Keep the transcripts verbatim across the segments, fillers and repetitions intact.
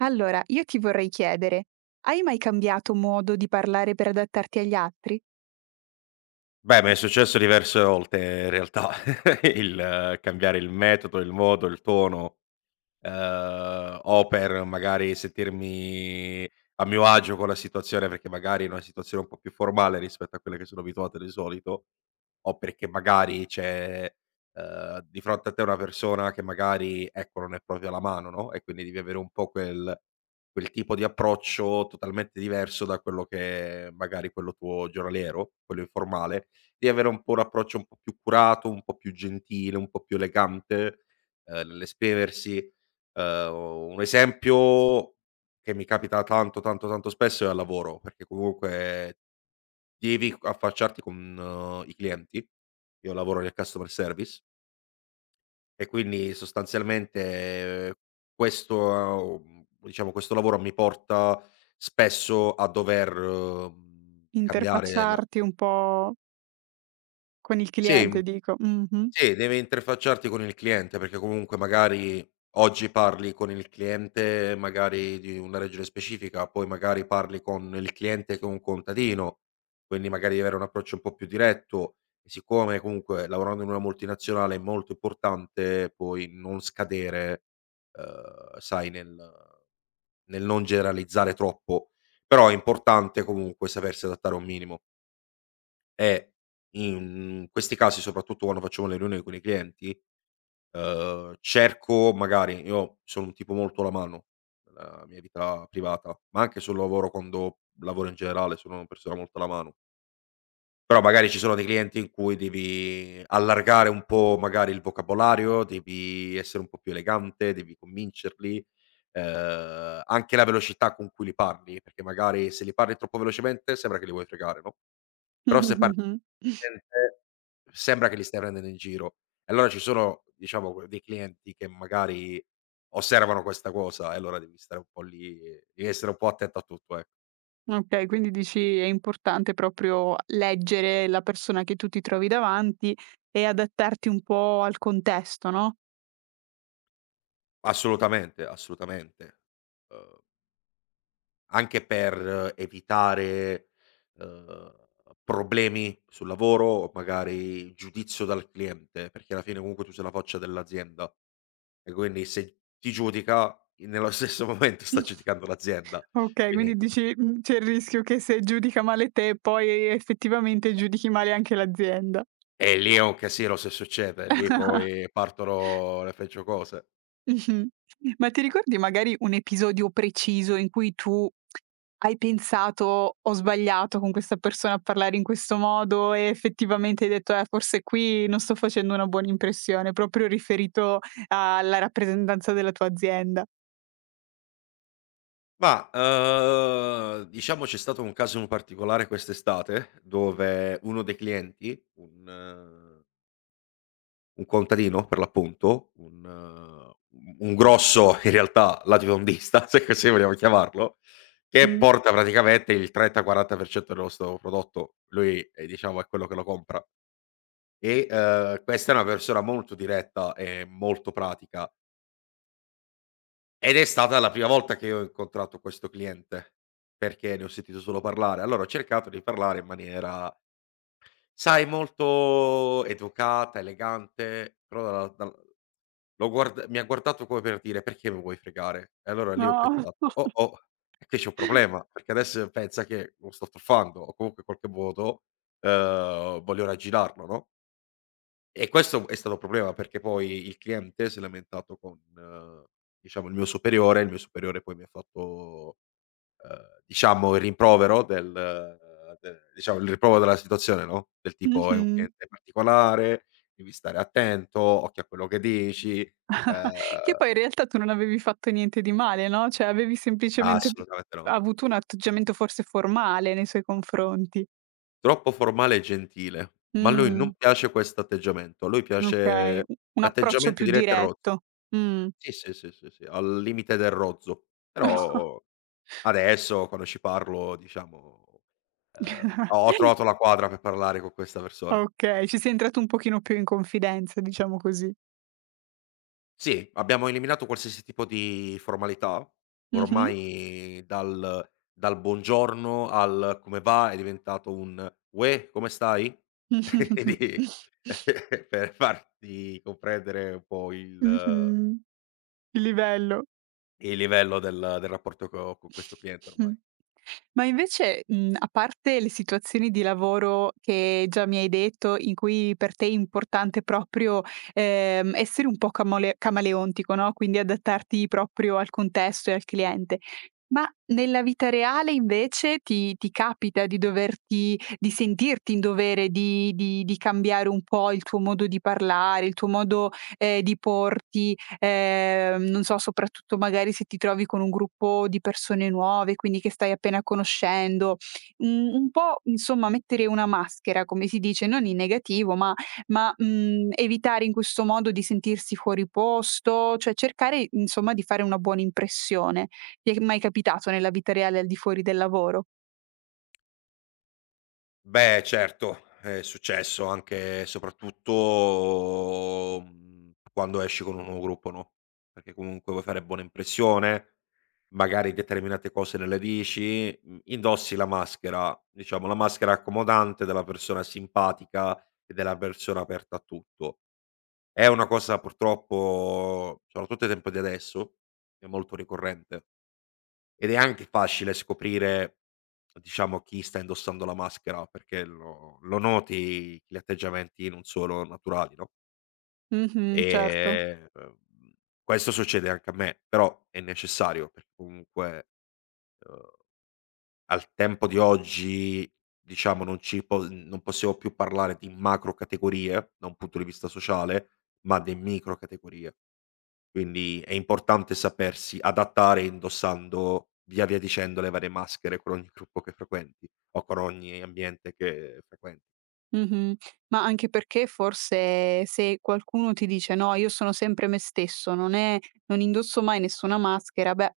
Allora, io ti vorrei chiedere, hai mai cambiato modo di parlare per adattarti agli altri? Beh, mi è successo diverse volte in realtà il eh, cambiare il metodo, il modo, il tono, Ehm, o per magari sentirmi a mio agio con la situazione, perché magari è una situazione un po' più formale rispetto a quelle che sono abituato di solito, o perché magari c'è, ehm, di fronte a te una persona che magari, ecco, non è proprio alla mano, no, e quindi devi avere un po' quel quel tipo di approccio totalmente diverso da quello che è magari quello tuo giornaliero, quello informale. Devi avere un po' un approccio un po' più curato, un po' più gentile, un po' più elegante, ehm, nell'esprimersi. Uhm, un esempio che mi capita tanto, tanto, tanto spesso è al lavoro, perché comunque devi c affacciarti con eh, i clienti. Io lavoro nel customer service e quindi sostanzialmente eh, questo eh, diciamo, questo lavoro mi porta spesso a dover, mhmm, cambiare la Interfacciarti un po' con il sì. cliente, dico. Mh-mh. Sì, devi interfacciarti con il cliente, perché comunque magari oggi parli con il cliente magari di una regione specifica, poi magari parli con il cliente che è un contadino, quindi magari devi avere un approccio un po' più diretto. E siccome comunque lavorando in una multinazionale è molto importante poi non scadere, ehm, sai nel nel non generalizzare troppo, però è importante comunque sapersi adattare a un minimo. E in questi casi, soprattutto quando facciamo le riunioni con i clienti, ehm, cerco magari io sono un tipo molto alla mano nella mia vita privata, ma anche sul lavoro quando lavoro in generale, sono una persona molto alla mano. Però magari ci sono dei clienti in cui devi allargare un po' magari il vocabolario, devi essere un po' più elegante, devi convincerli, ehm, anche la velocità con cui li parli, perché magari se li parli troppo velocemente sembra che li vuoi fregare, no, però se par Mh-mh-mh-mh. Sente sembra che li stai prendendo in giro. E allora ci sono, diciamo, que dei clienti che magari osservano questa cosa e allora devi stare un po' lì devi essere un po' attento a tutto, ecco. Okay, quindi dici è importante proprio leggere la persona che tu ti trovi davanti e adattarti un po' al contesto, no? Assolutamente, assolutamente. Uhm, anche per evitare, uhm, problemi sul lavoro o magari giudizio dal cliente, perché alla fine comunque tu sei la faccia dell'azienda e quindi se ti giudica, i nello stesso momento sta giudicando l'azienda. Okay, Quindi quindi dici, mhmm, c'è il rischio che se giudica male te, poi effettivamente giudichi male anche l'azienda. E lì è un casino se succede, lì poi partono le peggio cose. Mh-mh. Ma ti ricordi magari un episodio preciso in cui tu hai pensato: "Ho sbagliato con questa persona a parlare in questo modo", e effettivamente hai detto: "Eh, forse qui non sto facendo una buona impressione", proprio riferito alla rappresentanza della tua azienda. Ma, uhm, diciamo c'è stato un caso in particolare quest'estate, dove uno dei clienti, un eh, un contadino per l'appunto, un un un grosso in realtà latifondista, se così vogliamo chiamarlo, che Mh. porta praticamente il trenta, quaranta per cento del nostro prodotto. Lui, ehm, diciamo è quello che lo compra e, uhm, questa è una persona molto diretta e molto pratica. Ed è stata la prima volta che ho incontrato questo cliente, perché ne ho sentito solo parlare. Allora ho cercato di parlare in maniera, sai, molto educata, elegante, però dalla dal l'ho guard mi ha guardato come per dire: "Perché mi vuoi fregare?" E allora lì ho No. pensato: "Oh, oh, è che c'è un problema, perché adesso pensa che lo sto truffando o comunque in qualche modo, ehm, voglio raggirarlo, no?" E questo è stato un problema, perché poi il cliente si è lamentato con, eh, diciamo, il mio superiore, il mio superiore poi mi ha fatto, ehm, diciamo il rimprovero del ehm, de diciamo il rimprovero della situazione, no, del tipo: "È un Mh-mh. cliente particolare, devi stare attento, occhio a quello che dici", Ah, che ehm poi in realtà tu non avevi fatto niente di male, no, cioè avevi semplicemente assolutamente no. avuto un atteggiamento forse formale nei suoi confronti. Troppo formale e gentile, ma a lui non Mh, piace questo atteggiamento, a lui okay, piace u un approccio l'atteggiamento più diretto e rozzo. diretto. Mh. Sì, sì, sì, sì, sì, al limite del rozzo, però Adesso quando ci parlo diciamo, ehm, ho ho trovato la quadra per parlare con questa persona. Okay, ci sei entrato un pochino più in confidenza, diciamo così. Sì, abbiamo eliminato qualsiasi tipo di formalità, Mh-mh. ormai dal dal buongiorno al "come va" è diventato un: "Uè, come stai?" Quindi per farti comprendere un po' il Mh-mh. Che livello. il livello del del rapporto che ho con questo cliente Mh. ormai. Ma invece, mhmm, a parte le situazioni di lavoro che già mi hai detto, in cui per te è importante proprio, ehm, essere un po' camole camaleontico, no, quindi adattarti proprio al contesto e al cliente, ma nella vita reale invece ti ti capita di doverti di sentirti in dovere di di di cambiare un po' il tuo modo di parlare, il tuo modo, ehm, di porti. Ehm, non so, soprattutto magari se ti trovi con un gruppo di persone nuove, quindi che stai appena conoscendo, un un po' insomma mettere una maschera, come si dice, non in negativo, ma ma, mhmm, evitare in questo modo di sentirsi fuori posto, cioè cercare insomma di fare una buona impressione. Ti è mai capitato nella vita reale al di fuori del lavoro? Beh certo, è successo anche e soprattutto, mhmm, quando esci con un nuovo gruppo, no, perché comunque vuoi fare buona impressione, magari determinate cose non le dici, mhmm, indossi la maschera, diciamo la maschera accomodante della persona simpatica e della persona aperta a tutto. È una cosa purtroppo, soprattutto ai tempo di adesso, è molto ricorrente. Ed è anche facile scoprire, diciamo, chi sta indossando la maschera, perché lo lo noti gli atteggiamenti non solo naturali, no, Mh-mh, certo. ehm, uhm, questo succede anche a me, però è necessario perché comunque, uhm, al tempo di oggi, diciamo, non ci po non possiamo più parlare di macro categorie, da un punto di vista sociale, ma di micro categorie. Quindi è importante sapersi adattare indossando, via via dicendo, le varie maschere con ogni gruppo che frequenti o con ogni ambiente che frequenti. Mh-mh. Ma anche perché forse se qualcuno ti dice: "No, io sono sempre me stesso, non è non indosso mai nessuna maschera", beh,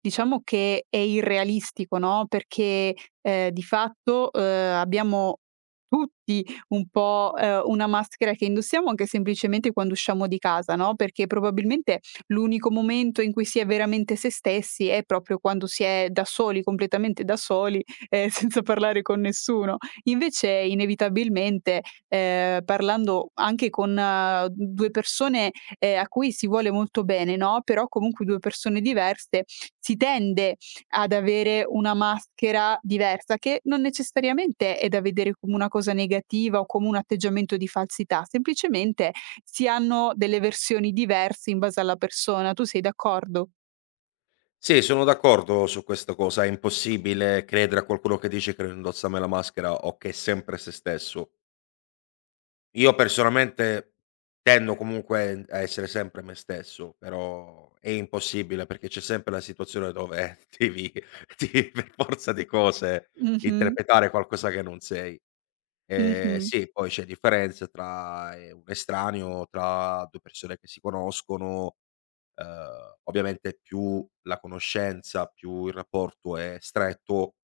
diciamo che è irrealistico, no, perché, ehm, di fatto, uhm, abbiamo tutti un po', ehm, una maschera che indossiamo anche semplicemente quando usciamo di casa, no, perché probabilmente l'unico momento in cui si è veramente se stessi è proprio quando si è da soli, completamente da soli, ehm, senza parlare con nessuno. Invece inevitabilmente, ehm, parlando anche con due persone, ehm, a cui si vuole molto bene, no, però comunque due persone diverse, si tende ad avere una maschera diversa, che non necessariamente è da vedere come una cosa negativa o come un atteggiamento di falsità, semplicemente si hanno delle versioni diverse in base alla persona. Tu sei d'accordo? Sì, sono d'accordo su questa cosa. È impossibile credere a qualcuno che dice che non indossa mai la maschera o che è sempre se stesso. Io personalmente tendo comunque a essere sempre me stesso, però è impossibile perché c'è sempre la situazione dove devi, devi per forza di cose Mh-mh, interpretare qualcosa che non sei. Ehm, mh-mh. Sì, poi c'è differenza tra, ehm, un estraneo, tra due persone che si conoscono, ehm, ovviamente più la conoscenza, più il rapporto è stretto,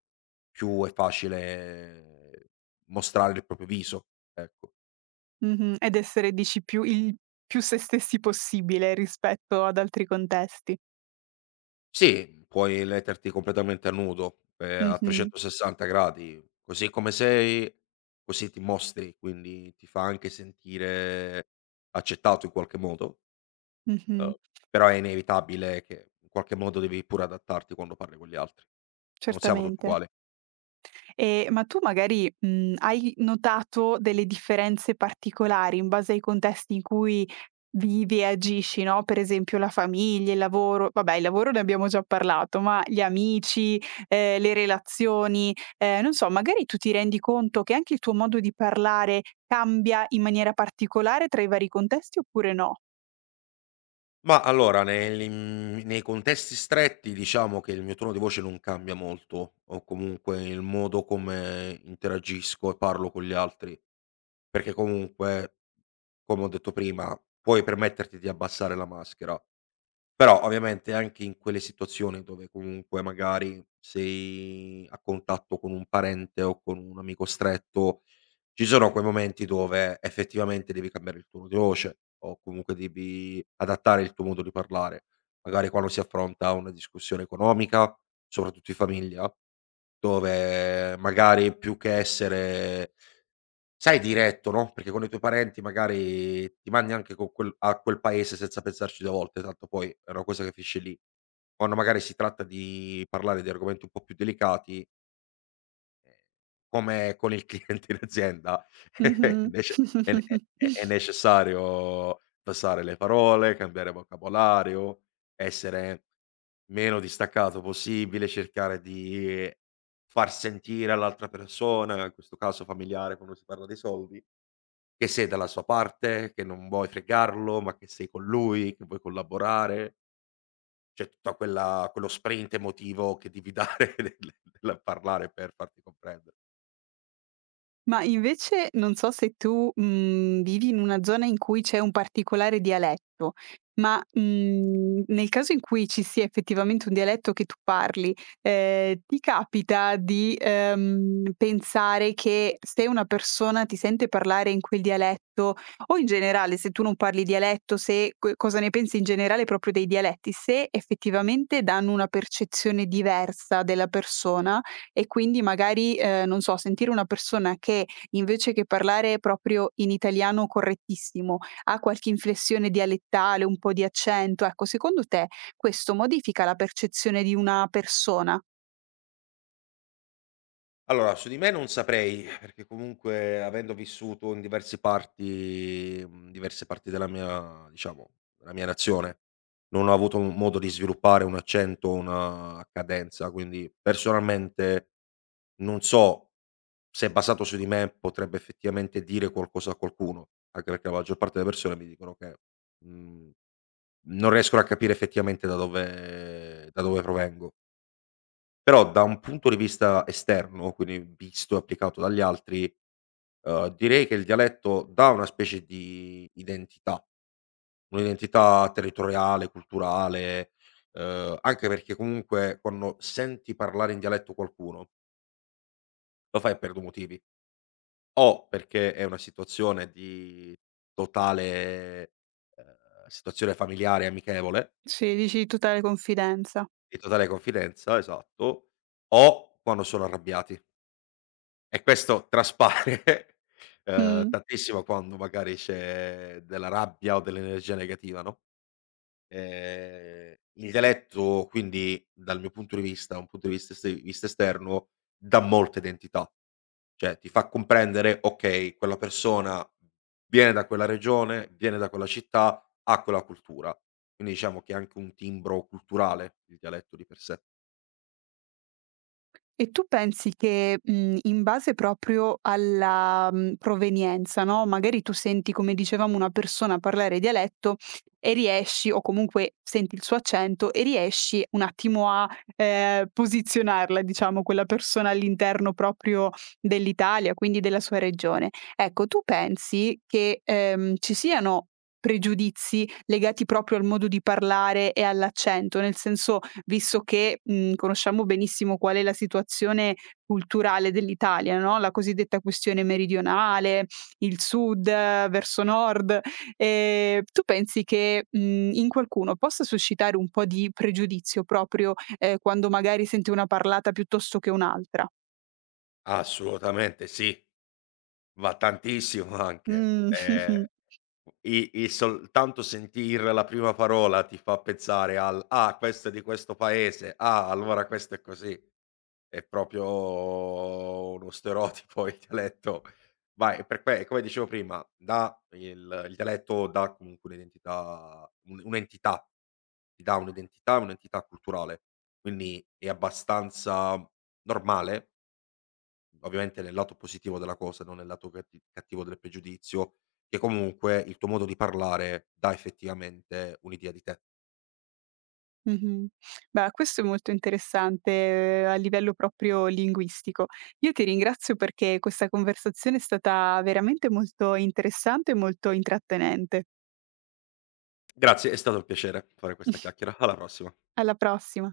più è facile eh, mostrare il proprio viso, ecco. Mh-mh. Ed essere dici più il più se stessi possibile rispetto ad altri contesti. Sì, puoi letterti completamente a nudo, ehm, a Mh-mh, trecentosessanta gradi, così come sei, così ti mostri, quindi ti fa anche sentire accettato in qualche modo. mh-mh, Uhm, Però è inevitabile che in qualche modo devi pure adattarti quando parli con gli altri. Non siamo tutti certamente. uguali. Ehm, ma tu magari, mhmm, hai notato delle differenze particolari in base ai contesti in cui vivi e agisci, no, per esempio la famiglia, il lavoro, vabbè il lavoro ne abbiamo già parlato, ma gli amici, ehm, le relazioni, ehm, non so, magari tu ti rendi conto che anche il tuo modo di parlare cambia in maniera particolare tra i vari contesti oppure no? Ma allora nel mhmm, nei contesti stretti diciamo che il mio tono di voce non cambia molto, o comunque il modo come interagisco e parlo con gli altri, perché comunque, come ho detto prima, puoi permetterti di abbassare la maschera. Però ovviamente anche in quelle situazioni dove comunque magari sei a contatto con un parente o con un amico stretto, ci sono quei momenti dove effettivamente devi cambiare il tono di voce o comunque devi adattare il tuo modo di parlare. Magari quando si affronta una discussione economica, soprattutto in famiglia, dove magari più che essere Sai diretto, no, perché con i tuoi parenti magari ti mandi anche con quel a quel paese senza pensarci due volte, tanto poi è una cosa che finisce lì. Quando magari si tratta di parlare di argomenti un po' più delicati, ehm, come con il cliente in azienda, Mh-mh. nece è ne è è è necessario passare le parole, cambiare vocabolario, essere meno distaccato possibile, cercare di far sentire all'altra persona, in questo caso familiare quando si parla dei soldi che sei dalla sua parte, che non vuoi fregarlo, ma che sei con lui, che vuoi collaborare. C'è tutta quella quello sprint emotivo che devi dare nel nel parlare per farti comprendere. Ma invece non so se tu, mhmm, vivi in una zona in cui c'è un particolare dialetto, ma, mhmm, nel caso in cui ci sia effettivamente un dialetto che tu parli, ehm, ti capita di, ehm, pensare che se una persona ti sente parlare in quel dialetto o in generale se tu non parli dialetto, se co cosa ne pensi in generale proprio dei dialetti, se effettivamente danno una percezione diversa della persona? E quindi magari, ehm, non so, sentire una persona che invece che parlare proprio in italiano correttissimo, ha qualche inflessione dialettale, un po' di accento, ecco, secondo te questo modifica la percezione di una persona? Allora, su di me non saprei, perché comunque avendo vissuto in diversi parti mhmm, diverse parti della mia diciamo, della mia nazione, non ho avuto m modo di sviluppare un accento, una cadenza, quindi personalmente non so Se è basato su di me potrebbe effettivamente dire qualcosa a qualcuno, anche perché la maggior parte delle persone mi dicono che, mhmm, non riescono a capire effettivamente da dove da dove provengo. Però da un punto di vista esterno, quindi visto e applicato dagli altri, uhm, direi che il dialetto dà una specie di identità, un'identità territoriale, culturale, uhm, anche perché comunque quando senti parlare in dialetto qualcuno, lo fai per due motivi. O perché è una situazione di totale ehm, situazione familiare amichevole, Se dici di totale confidenza. di totale confidenza, esatto, o quando sono arrabbiati. E questo traspare, ehm, Mh. tantissimo quando magari c'è della rabbia o dell'energia negativa, no, ehm, l'intelletto quindi, dal mio punto di vista, un punto di vista esti vista esterno, dà molta identità. Cioè, ti fa comprendere: okay, quella persona viene da quella regione, viene da quella città, ha quella cultura. Quindi diciamo che è anche un timbro culturale il dialetto di per sé. E tu pensi che, mhmm, in base proprio alla, mhmm, provenienza, no, magari tu senti, come dicevamo, una persona parlare dialetto e riesci o comunque senti il suo accento e riesci un attimo a, ehm, posizionarla, diciamo, quella persona all'interno proprio dell'Italia, quindi della sua regione. Ecco, tu pensi che, ehm, ci siano pregiudizi legati proprio al modo di parlare e all'accento? Nel senso, visto che, mhmm, conosciamo benissimo qual è la situazione culturale dell'Italia, no, la cosiddetta questione meridionale, il sud eh, verso nord. Ehm, tu pensi che, mhmm, in qualcuno possa suscitare un po' di pregiudizio proprio, ehm, quando magari sente una parlata piuttosto che un'altra? Assolutamente sì, va tantissimo anche. Mh. Ehm, i il soltanto sentir la prima parola ti fa pensare al: "Ah, questo è di questo paese, ah, allora questo è così". È proprio uno stereotipo il dialetto. Ma è per que come dicevo prima, dà il il dialetto dà comunque un'identità un un'entità, ti dà un'identità, un'entità culturale. Quindi è abbastanza normale, ovviamente nel lato positivo della cosa, non nel lato catti cattivo del pregiudizio, che comunque il tuo modo di parlare dà effettivamente un'idea di te. Mh-mh. Beh, questo è molto interessante, ehm, a livello proprio linguistico. Io ti ringrazio perché questa conversazione è stata veramente molto interessante e molto intrattenente. Grazie, è stato un piacere fare questa chiacchiera. Alla prossima. Alla prossima.